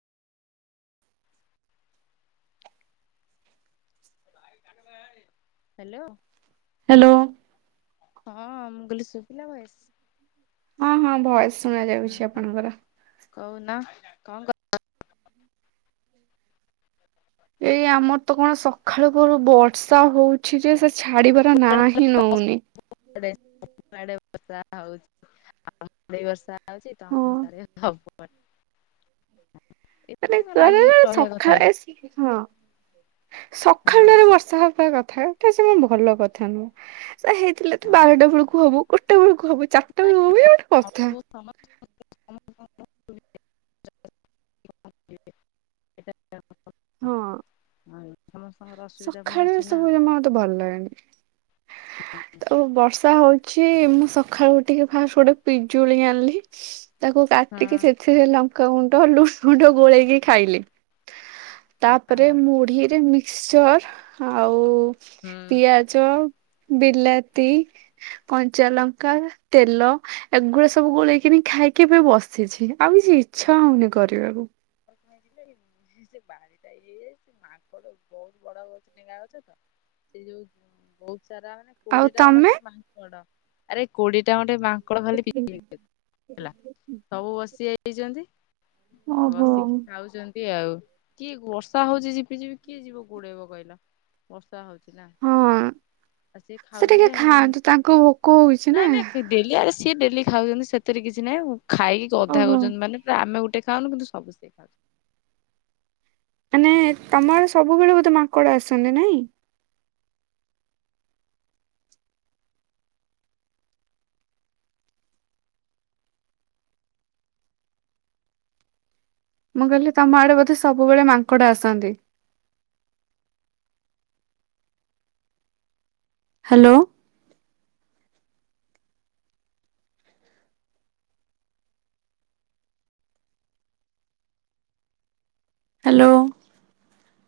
Hello. Hello. ହଁ ମୁଁ କହିଲି ସୁଭିଲା ଭଏସ? ହଁ ହଁ ଭଏସ୍? ହ ହ କହୁନା କଣ କ ଏଇ ଆମର ତ କଣ ସକାଳୁ ପହରୁ ବର୍ଷା ହଉଛି। ଅଛି ଯେ ସେ ଛାଡିବାର ନାହିଁ ନଉନି। [inaudible] ଡେ ବର୍ଷା ହଉଛି ଆଉ ହଁ ବର୍ଷା [inaudible] [unintelligible] ମାନେ ଏମିତି କଣ କହିବାକୁ ଗଲେ ଲାଗିକି ରହିବା କଥା ସକାଳେ କି ଆସିକି ହଁ, ସକାଳୁ ହଁ ଟାରୁ ବର୍ଷା ହବା କଥା। କଥା କଥା ସେ ଭଲ କଥା ନୁହଁ, ସେ ହେଇଥିଲେ ତ ହଁ ବାରଟା ବେଳକୁ ହବୁ। ଗୋଟେ ବେଳକୁ ହବ। ଚାରିଟା। [unintelligible] [unintelligible] [inaudible] ହଁ। ସମସ୍ତଙ୍କର ଅସୁବିଧା ପୁଣି ଅଛି ନା ଆଉ। ତ ଭଲ ଲାଗେନି। ହୁଁ ତ ବର୍ଷା ହଉଚି, ମୁଁ ସକାଳୁ ଉଠିକି ଫାଷ୍ଟ ଗୋଟେ ପିଜୁଳି ଆଣିଲି। ତାକୁ ହଁ କାଟିକି ସେଥିରେ ଲଙ୍କାଗୁଣ୍ଡ, ଲୁଣ ଗୁଣ୍ଡ ଗୋଳେଇକି ଖାଇଲି। ତାପରେ ହଁ ମୁଢିରେ ମିକ୍ସଚର ଆଉ ହୁଁ। ପିଆଜ ଚ ବିଲାତି କଞ୍ଚାଲଙ୍କା ତେଲ ଏଗୁଡା ସବୁ ଗୋଳେଇକିନି ଖାଇକି ଏବେ ବସିଛି ଆଉ କିଛି ଇଚ୍ଛା ହଉନି କରିବାକୁ। ଆଉ କଣ ଆଜି ଲେଇବୁ। ସେ ବାଡ଼ିିଟା ଇଏ ହେଇଯାଇଚି ମାଙ୍କଡ ବହୁତ ବଡ ଗଛ ଡେଙ୍ଗା ଗଛ ତ। ସେ ଯୋଉ ବହୁତ ସାରା ମାନେ ଆଉ କୋଡିଏଟା ତମେ? ଖଣ୍ଡେ ମାଙ୍କଡ ଆରେ କୋଡିଏଟା ଖଣ୍ଡେ ମାଙ୍କଡ ଖାଲି [unintelligible] ହେଲା ସବୁ ବସିଯାଇଛନ୍ତି। ଓହୋ। ବସିକି ଖାଉଛନ୍ତି ଆଉ କିଏ ବର୍ଷା ହଉଛି ଝିପିଝିପି କିଏ ଯିବ ଗୋଡେଇବ କହିଲ। ବର୍ଷା ହଉଛି ନା। ହଁ ଆସିକି ସେ ଟିକେ ଖାଉଥିଲେ ଆଉ ଖାଆନ୍ତୁ ତାଙ୍କୁ ଭୋକ ହଉଛି ନା ନା କେ ଡେଲି ଆରେ ସିଏ ଡେଲି ଖାଉଛନ୍ତି ସେଥିରେ କିଛି ନାହିଁ। ଖାଇକି ଗଧା ଓହୋ। କରୁଛନ୍ତି ମାନେ ଆମେ ଗୋଟେ ଖାଉନୁ କିନ୍ତୁ ସବୁ ସେ ଖାଉଚ ମାନେ ତମର ସବୁବେଳେ ବୋଧେ ମାଙ୍କଡ ଆସନ୍ତି ନାଇଁ। ମୁଁ କହିଲି ତମ ଆଡେ ବୋଧେ ସବୁବେଳେ ମାଙ୍କଡ ଆସନ୍ତି। ହାଲୋ। ହାଲୋ।